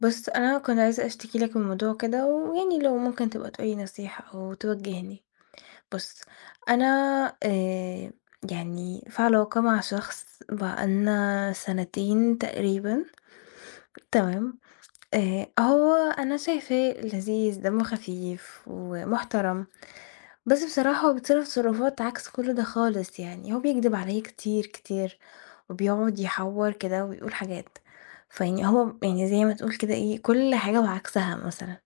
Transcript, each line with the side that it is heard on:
left: بُص أنا كنت عايزة أشتكي لك من موضوع كده ويعني لو ممكن تبقى تقول لي نصيحة أو توجّهني، بُص أنا آآ يعني في علاقة مع شخص بقى لنا سَنتين تقريبًا تمام؟ آآ أ هو أنا شايفاه لذيذ، دمّه خفيف ومحترم بس بصراحة هو بيتصرف تصرفات عكس كل ده خالص، يعني هو بيكدب عليّا كتير، كتير وبيقعد يحوّر كده وبيقول حاجات، فيعني هو م يعني زي ما تقول كده إيه كل حاجة وعكسها مثلًا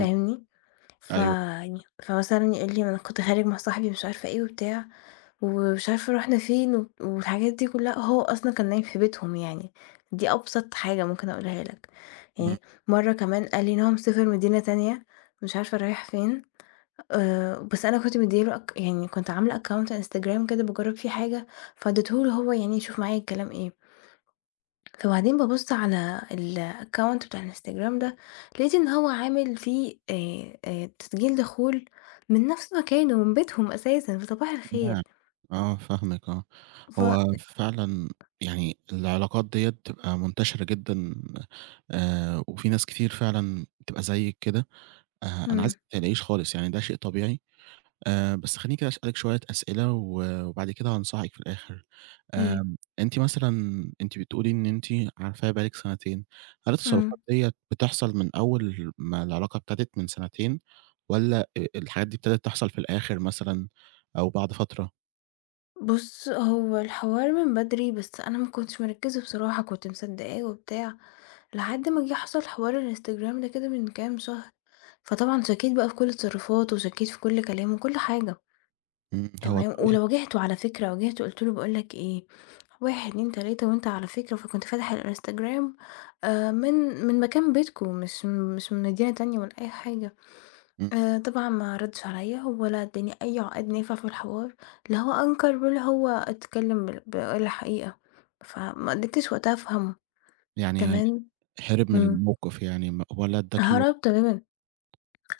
right: امم. أيوه.
left: فيعني فمثلًا يقول لي ما أنا كنت خارج مع صاحبي مش عارفة إيه وبتاع ومش عارفة رُحنا فين و والحاجات دي كلّها وهو أصلًا كان نايم في بيتهم يعني، دي أبسط حاجة ممكن أقولها لك، أي
right: إمم.
left: مَرّة كمان قال لي إن هو سافر مدينة تانية مش عارفة رايح فين آآ بس أنا كنت مديّ له أك يعني كنت عاملة account Instagram كده باجرّب فيه حاجة فاديته له هو يعني يشوف معايا الكلام إيه فبعدين ببُص على الaccount بتاع الInstagram ده لقيت إن هو عامل فيه آآ آآ تسجيل دخول من نَفْس مكانه من بيتهم أساسًا، فصباح
right: [unintelligible]
left: الخير.
right: آه فاهمِك آه، هو
left: فإن.
right: فعلًا يعني العلاقات دِيّة بتبقى منتشرة جدًا آآ وفي ناس كتير فعلًا بتبقى زيِّك كده آآ، أنا
left: إمم.
right: عايزِك ما تقلقيش خالص يعني ده شيء طبيعي آآ، بس خلّيني كده أسأل لِك شوية أسئلة و وبعد كده هانصحِك في الآخر.
left: أيوه.
right: آمم، أنتِ مثلًا أنتِ بتقولي إن أنتِ عارفاه بقى لِك سَنتين، هل التصرفات
left: إمم.
right: دِيّة بتحصل من أول ما العلاقة ابتدت من سَنتين، والّا آآ الحاجات دي ابتدت تحصل في الآخِر مثلًا أو بعد فترة؟
left: بُص هو الحوار من بدري بس أنا ما كنتش مركزة بصراحة كنت مصدقاه وبتاع، لحد ما جه حصل حوار الInstagram ده كده من كام شهر فطبعًا شكيت بقى في كل تصرفاته وشكيت في كل كلامه وكل حاجة
right: إمم هو
left: تمام،
right: [unintelligible]
left: ولو واجهته على فكرة واجهته قلت له باقول لك إيه 1 2 3 وأنت على فكرة فكنت فاتح الInstagram آآ من من مكان بيتكم مش مش من مدينة تانية والّا أي حاجة
right: إمم.
left: آآ، طبعًا ما ردش عليَّ ولا أداني أي عقاد نافع في الحوار، لا هو أنكر ولا هو اتكلم بال قال حقيقة فما قدرتش وقتها أفهمه
right: يعني
left: تمام؟
right: هرب من
left: إمم.
right: الموقف يعني م ولا اداكِ
left: هرب تمامًا،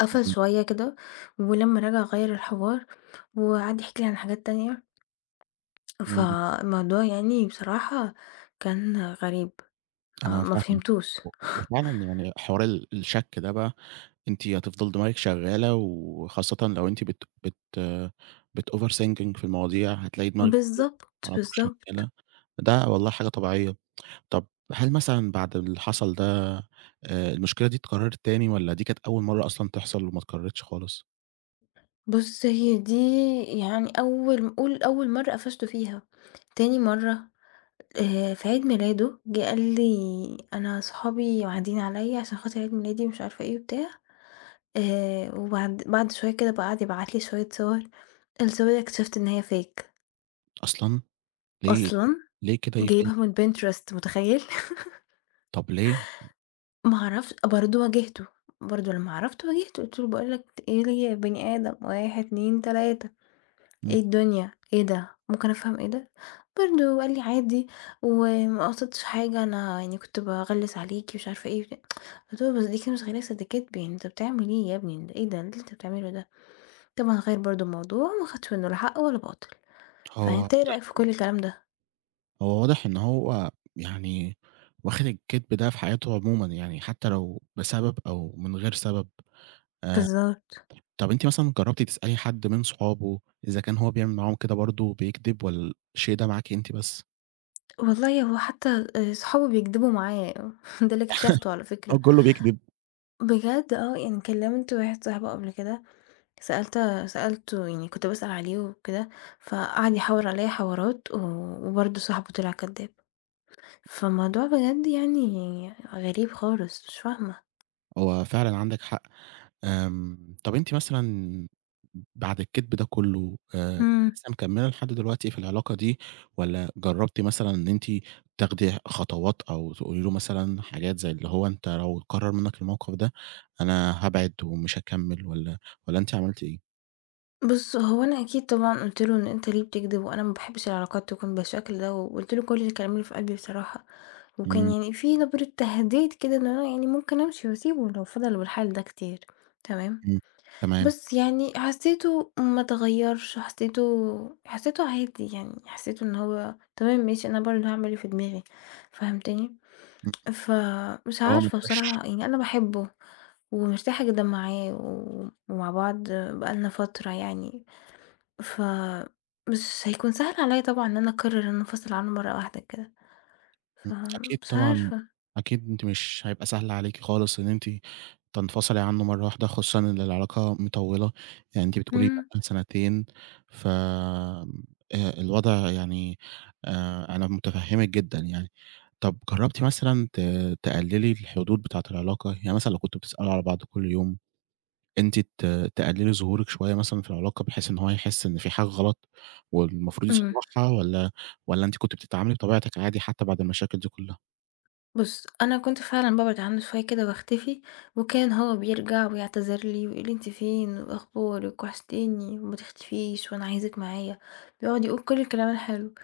left: قفل
right: إمم.
left: شوية كده ولمّا رجع غيّر الحوار وقعد يحكي لي عن حاجات تانية.
right: إمم.
left: فالموضوع يعني بصراحة كان غريب آآ
right: أنا
left: فما
right: فاهمِك
left: فهمتوش..
right: و وفعلاً يعني حوار ال الشَك ده بقى أنتِ هتفضل دماغِك شغالة وخاصةً لو أنتِ بت بت بتoverthinking في المواضيع هتلاقي دماغِك [unintelligible]
left: بالضبط،
right: على طول
left: بالضبط.
right: شغالة، ده والله حاجة طبيعية، طَب هل مثلًا بعد اللي حصل ده آآ المشكلة دي اتكررت تاني والّا دي كانت أول مرة أصلًا تحصل وما اتكررتش خالص؟
left: بُص هي دي يعني أول قُل أول مرّة قفشته فيها تاني مرّة، آآ، في عيد ميلاده جه قال لي: "أنا صحابي واعدين عليّا علشان خاطر عيد ميلادي مش عارفة إيه وبتاع" آآ، وبعد بعد شوية كده بقى اقعد يبعت لي شوية صور الصور دي اكتشفت إن هي fake.
right: أصلًا! ليه؟
left: أصلًا،
right: ليه كده يف
left: جايبها من Pinterest متخيّل!
right: طَب ليه؟
left: ما اعرفش برضه واجهته، برضه لمّا عرفت واجهته قُلت له باقول لَك إيه يا بني آدم، 1، 2، 3 إيه
right: إمم.
left: الدنيا؟ إيه ده؟ ممكن أفهم إيه ده؟ برضه قال لي: "عادي، وما قصدتش حاجة، أنا يعني كنت بأغلس عليكِ مش عارفة إيه" قُلت له بس دي كده مش غلاسة دي كدب يعني أنت بتعمل إيه يا ابني؟ إيه ده؟ إيه اللي أنت بتعمله ده؟ طبعًا غيّر برضه الموضوع، ما خدش منّه ولا حق ولا باطل،
right: هو
left: فأنت إيه رأيك في
right: واضح
left: كُل الكلام ده؟
right: هو واضح إن هو يعني واخد الكدب ده في حياته عمومًا يعني حتّى لو بسبب أو من غير سبب آآ،
left: بالضبط.
right: طَب أنتِ مثلًا جربتِ تسألي حد من صحابه إذا كان هو بيعمل معاهم كده برضه وبيكدب، والّا الشيء ده معاكِ أنتِ بس؟
left: والله، هو حتى آآ صحابه بيكدبوا معاه ده اللي اكتشفته على فكرة.
right: هو كله بيكدب.
left: بجد آه يعني كلمت واحد صاحبه قبل كده، سألت سألته يعني كنت باسأل عليه وكده فقعد يحوّرعليّا حوارات، ووبرضو صاحبه طلع كداب، فالموضوع بجد يعني غريب خالص مش فاهمة.
right: هو فعلًا عندِك حق، آمم، طب أنتِ مثلًا بعد الكدب ده كله، آآ،
left: إمم.
right: لسه مكملِه لحد دلوقتي في العلاقة دي، والّا جربتِ مثلًا إن أنتِ تاخدي خطوات، أو تقولي له مثلًا حاجات زي اللي هو: أنت لو اتكرر منِك الموقف ده، أنا هابعد، ومش هاكمل، والّا، والّا أنتِ عملتِ إيه؟
left: بُصّ، هو أنا أكيد طبعًا قُلت له: "إن أنت ليه بتكدب؟ وأنا ما باحبش العلاقات تكون بالشكل ده." وقُلت له كل الكلام اللي في قلبي بصراحة، وكان
right: إمم.
left: يعني في نبرة تهديد كده، إن أنا يعني ممكن أمشي وأسيبه لو فضل بالحال ده كتير، تمام؟
right: إمم تمام.
left: بس يعني حسيته ما اتغيرش، حسيته، حسيته عادي يعني، حسيته إن هو تمام، ماشي، أنا برضو هاعمل اللي في دماغي، فهمتني؟
right: إمم،
left: فمش
right: آه
left: عارفة
right: [unintelligible]
left: بصراحة يعني، أنا باحبه، ومرتاحة جدًا معاه، و ومع بعض بقالنا فترة يعني، ف مش هيكون سهل عليّا طبعًا إن أنا أقرر إن أنا أنفصل عنه مرة واحدة كده،
right: إمم، أكيد
left: فمش
right: طبعًا،
left: عارفة.
right: أكيد، أنتِ مش هيبقى سهل عليكِ خالص إن أنتِ تنفصلي عنه مرة واحدة، خصوصًا إن العلاقة مطولة، يعني أنتِ بتقولي بقا
left: امم.
right: لِك سنتين، ف آآ الوضع يعني، آآ أنا متفهمِك جدًا يعني، طب جربتِ مثلًا ت تقللي الحدود بتاعة العلاقة؟ يعني مثلًا، لو كنتوا بتسألوا على بعض كل يوم، أنتِ ت تقللي ظهورك شوية مثلًا في العلاقة، بحيث إن هو يحس إن فيه حاجة غلط، والمفروض
left: امم.
right: يصلحها، والّا، والّا أنتِ كنتِ بتتعاملي بطبيعتِك عادي، حتى بعد المشاكل دي كلها؟
left: بُصّ، أنا كنت فعلًا بابعد عنه شوية كده، وأختفي، وكان هو بيرجع ويعتذر لي، ويقول لي: أنتِ فين، وأخبارِك؟ وحشتيني، وما تختفيش، وأنا عايزِك معايا، بيقعد يقول كل الكلام الحلو،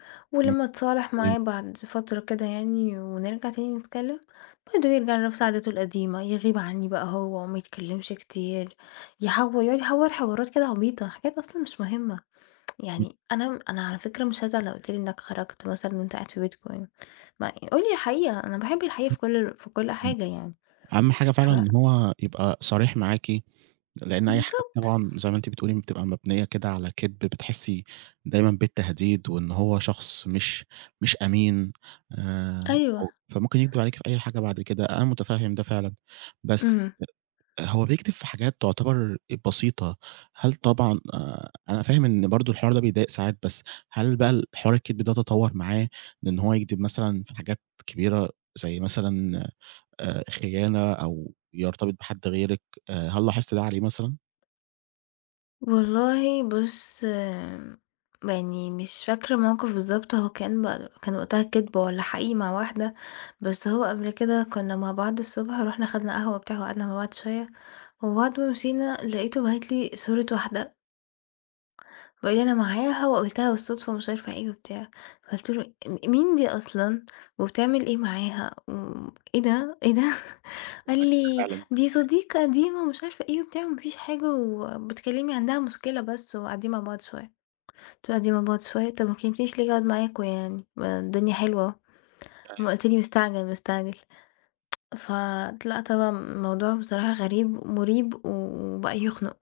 right: إمم
left: ولمّا اتصالح معاه
right: أيوه.
left: بعد فترة كده يعني، ونرجع تاني نتكلم، برضو يرجع لنفس عاداته القديمة، يغيب عني بقى هو، وما يتكلمش كتير، يحوّر، يقعد يحوّر حوارات كده عبيطة، حاجات أصلًا مش مهمة،
right: إمم.
left: يعني أنا، أنا على فكرة مش هازعل لو قُلت لي إنك خرجت مثلًا، وانت قاعد في بيتكم، ما قول لي الحقيقة، أنا باحب الحقيقة
right: امم،
left: في كل، في كل
right: إمم،
left: حاجة يعني،
right: أهم حاجة
left: ف
right: فعلًا إن هو يبقى صريح معاكِ، لإن أي حاجة
left: بالضبط.
right: طبعًا، زي ما أنتِ بتقولي، بتبقى مبنية كده على كدب، بتحسي دايمًا بالتهديد، وإن هو شخص مش، مش أمين، آآ،
left: أيوه.
right: فممكن يكدب عليكِ في أي حاجة بعد كده، أنا متفهم ده فعلًا، بس
left: امم.
right: هو بيكدب في حاجات تعتبر بسيطة، هل طبعًا، آآ، أنا فاهم إن برضه الحوار ده بيضايق ساعات، بس هل بقى ال حوار الكدب ده تطور معاه، من إن هو يكدب مثلًا في حاجات كبيرة، زي مثلًا، آآ، خيانة، أو يرتبط بحد غيرك؟ آآ، هل لاحظتي ده عليه مثلًا؟
left: والله بُص آمم يعني مش فاكرة مَوقِف بالضبط، هو كان ب كان وقتها كدبة والَّا حقيقي مع واحدة، بس هو قبل كده كُنا مع بعض الصُبح، ورُحنا خدنا قهوة وبتاع وقعدنا مع بعض شوية، وبعد ما مشينا لقيته باعت لي صورة واحدة وقال لي أنا معاها، وقابلتها بالصُدفة، ومش عارفة إيه وبتاع. فقُلت له أ مين دي أصلًا؟ وبتعمل إيه معاها؟ وإيه ده؟ إيه ده؟ قال لي: "دي
right: [unintelligible]
left: صديقة قديمة، ومش عارفه إيه وبتاع، وما فيش حاجة، وبتكلمني عندها مشكلة بس، وقاعدين مع بعض شوية." قُلت له قاعدين مع بعض شوية؟ طَب ما كلمتنيش ليه آجي أقعد معاكم يعني؟ ما الدنيا حلوة اهو. امّا
right: أيوه.
left: قُلت لي مستعجل، مستعجل. فطلعت بقى الموضوع بصراحة غريب ومُريب و وبقى يخنُق،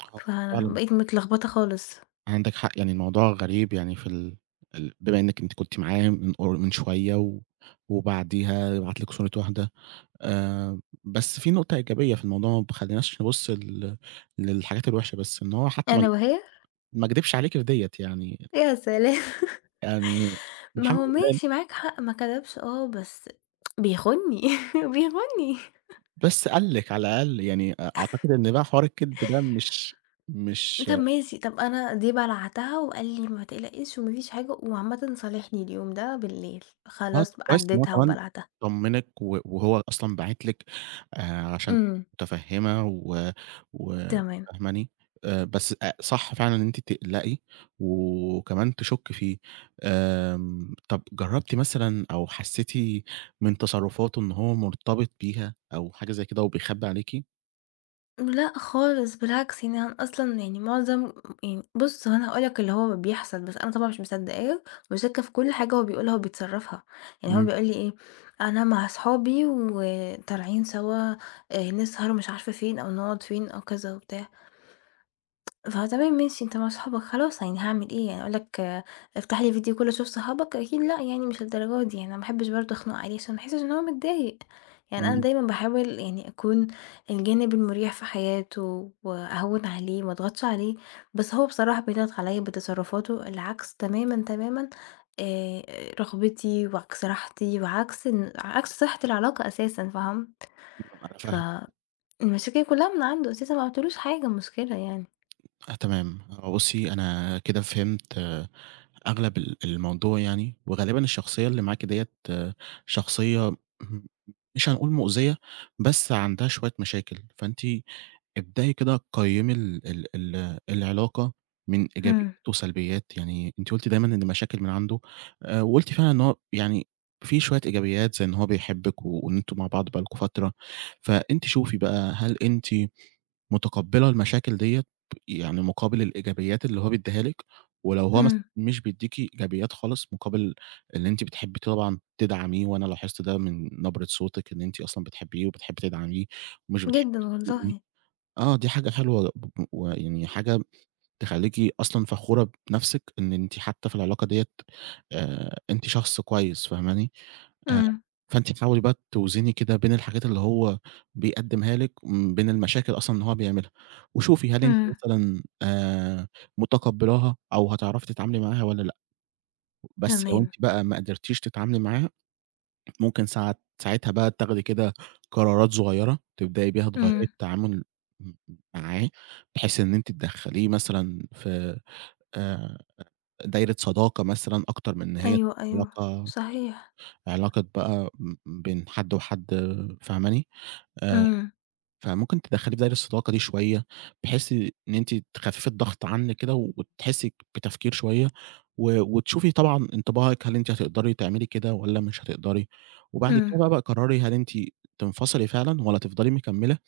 right: آه فعلًا.
left: فبقيت متلخبطة خالص.
right: عندِك حق، يعني الموضوع غريب يعني في ال ال بما إنِك أنتِ كنتِ معاه مِن قر مِن شوية و وبعديها يبعت لِك صورة واحدة. آآ بس في نُقطة إيجابية في الموضوع ما تخليناش نبص لل للحاجات الوحشة بس، إن هو حتى ما
left: ألا وهي؟
right: ما كدِبش عليكِ في ديّة يعني.
left: يا سلام!
right: يعني
left: ما
right: الحمد
left: هو
right: لله
left: ماشي معاك حق، ما كدبش آه، بس بيخوني، بيخوني.
right: بس قال لِك على الأقل، يعني أعتقد إن بقى حوار الكدب ده مش مش
left: طَب ماشي، طَب أنا دي بَلَعتها وقال لي: "ما تقلقيش وما فيش حاجة." وعامةً صالحني اليوم ده بالليل،
right: آه
left: خلاص بقي
right: كويس إن هو
left: عَدتها
right: كمان
left: وبَلَعتها.
right: طمّنك، و وهو أصلًا باعت لِك آآ عشان
left: إمم.
right: مُتفهِمة و و
left: تمام.
right: فاهماني؟ آآ بس أ صح فعلًا إن أنتِ تقلقي وكمان تشُكي فيه. آمم طَب جرّبتِ مثلًا أو حسيتِ مِن تصرفاته إن هو مُرتبط بيها أو حاجة زي كده أو بيخبي عليكِ؟
left: لأ خالص، بالعكس يعني أنا أصلًا يعني معظم يعني بُصّ هو أنا هاقول لك اللي هو بيحصل، بس أنا طبعًا مش مصدقاه مش وشاكّة في كُلّ حاجة هو بيقولها وبيتصرّفها، يعني هو
right: إمم.
left: بيقول لي إيه: "أنا مع صحابي وطالعين سوا آآ، نسهر"، مش عارفة فين أو نقعد فين أو كذا وبتاع. فتمام ماشي أنت مع صحابك خلاص يعني هاعمل إيه يعني، أقول لك افتح لي video call أشوف صحابك؟! أكيد لأ يعني مش للدرجة دي يعني، أنا ما احبّش برضو أخنق عليه عشان ما يحسّش إن هو متضايق، يعني أنا
right: إمم.
left: دايمًا باحاول يعني أكون الجانب المُريح في حياته وأهوّن عليه وما أضغطش عليه، بس هو بصراحة بيضغط عليّا بتصرفاته اللي عكس تمامًا، تمامًا، آآ، رغبتي وعكس راحتي وعكس ان عكس صحة العلاقة أساسًا، فاهم؟
right: أنا فاهم
left: فالمشاكل كلّها من عنده أساسًا، ما عملتلهوش حاجة مشكلة يعني.
right: تمام، هو بُصّي أنا كده فهمت أغلب ال الموضوع يعني، وغالبًا الشخصيّة اللي معاكِ ديّة شخصيّة م مش هنقول مؤذية بس عندها شوية مشاكل، فأنتِ ابدئي كده قيّّمي ال ال العلاقة من إيجابيات
left: إمم.
right: وسلبيات، يعني أنتِ قُلتِ دايمًا إن المشاكل من عنده آآ، وقُلتِ فعلًا إن هو يعني فيه شوية إيجابيات زي إن هو بيحبِّك وإن أنتم مع بعض بقى لكم فترة، فأنتِ شوفي بقى هل أنتِ متقبّلة المشاكل ديّة يعني مُقابل الإيجابيات اللي هو بيدّيها لِك، ولو هو مثلًا
left: إمم.
right: مش بيدّيكِ إيجابيات خالص مقابل إن أنتِ بتحبي طبعًا تدعّميه، وأنا لاحظت ده من نبرة صوتِك إن أنتِ أصلًا بتحبّيه وبتحبّي تدعميه ومش بتحبّي
left: جدًا
right: تخونيه،
left: والله.
right: آه دي حاجة حلوة ب ب ويعني حاجة تخلّيكِ أصلًا فخورة بنَفْسك إن أنتِ حتى في العلاقة ديّة آآ، أنتِ شخص كويس، فاهماني؟ آآ،
left: إمم.
right: فأنتِ تحاولي بقى توْزني كده بين الحاجات اللي هو بيقدّمها لِك وبين المشاكل أصلًا اللي هو بيعملها، وشوفي هل أنتِ
left: إمم.
right: مثلًا آآ، متقبّلاها أو هتعرفي تتعاملي معاها والّا لأ؟ بس لو
left: تمام.
right: أنتِ بقى ما قدرتيش تتعاملي معاها، ممكن ساعات ساعتها بقى تاخدي كده قرارات صغيّرة تبدئي بيها تغيّري
left: إمم.
right: التعامل م معاه، بحيث إن أنتِ تدخّليه مثلًا في آآ، دايرة صداقة مثلًا أكتر من إن هي
left: أيوه، أيوه،
right: علاقة
left: صحيح.
right: علاقة بقى بين حد وحد فاهماني؟ آآ،
left: إمم.
right: فممكن تدخّليه في دايرة الصداقة دي شوية بحيث إن أنتِ تخفّفي الضغط عنِك كده وتحسّي بتفكير شوية، و وتشوفي طبعًا انطباعِك هل أنتِ هتقدري تعملي كده والّا مش هتقدري، وبعد
left: إمم.
right: كده بقى قرّري هل أنتِ تنفصلي فعلًا والّا تفضلي مكمّلة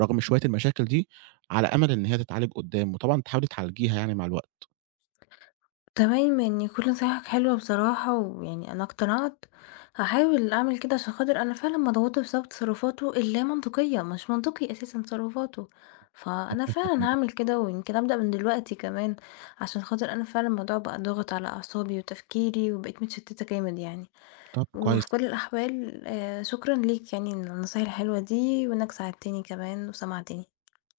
right: رغم شوية المشاكل دي على أمل إن هي تتعالج قدّام، وطبعًا تحاولي تعالجيها يعني مع الوقت.
left: تمام، يعني كُلّ نصايحك حلوة بصراحة، ويعني أنا اقتنعت، هاحاول أعمل كده عشان خاطر أنا فعلًا مضغوطة بسبب تصرفاته اللامنطقية، مش منطقي أساسًا تصرفاته، فأنا فعلًا
right: [unintelligible]
left: هاعمل كده ويمكن أبدأ من دلوقتي كمان، عشان خاطر أنا فعلًا الموضوع بقى ضاغط على أعصابي وتفكيري وبقيت متشتّتة جامد يعني،
right: طَب كويس.
left: وفي كُلّ الأحوال آآ، شكرًا ليك يعني على النصايح الحلوة دي وإنّك ساعدتني كمان وسمعتني.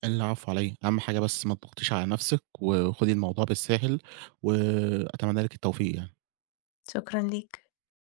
right: العفو على إيه؟ أهم حاجة بس ما تضغطيش على نَفْسِك، وخدي الموضوع بالساهل وأتمنّى لِك التوفيق يعني.
left: شكرًا ليك.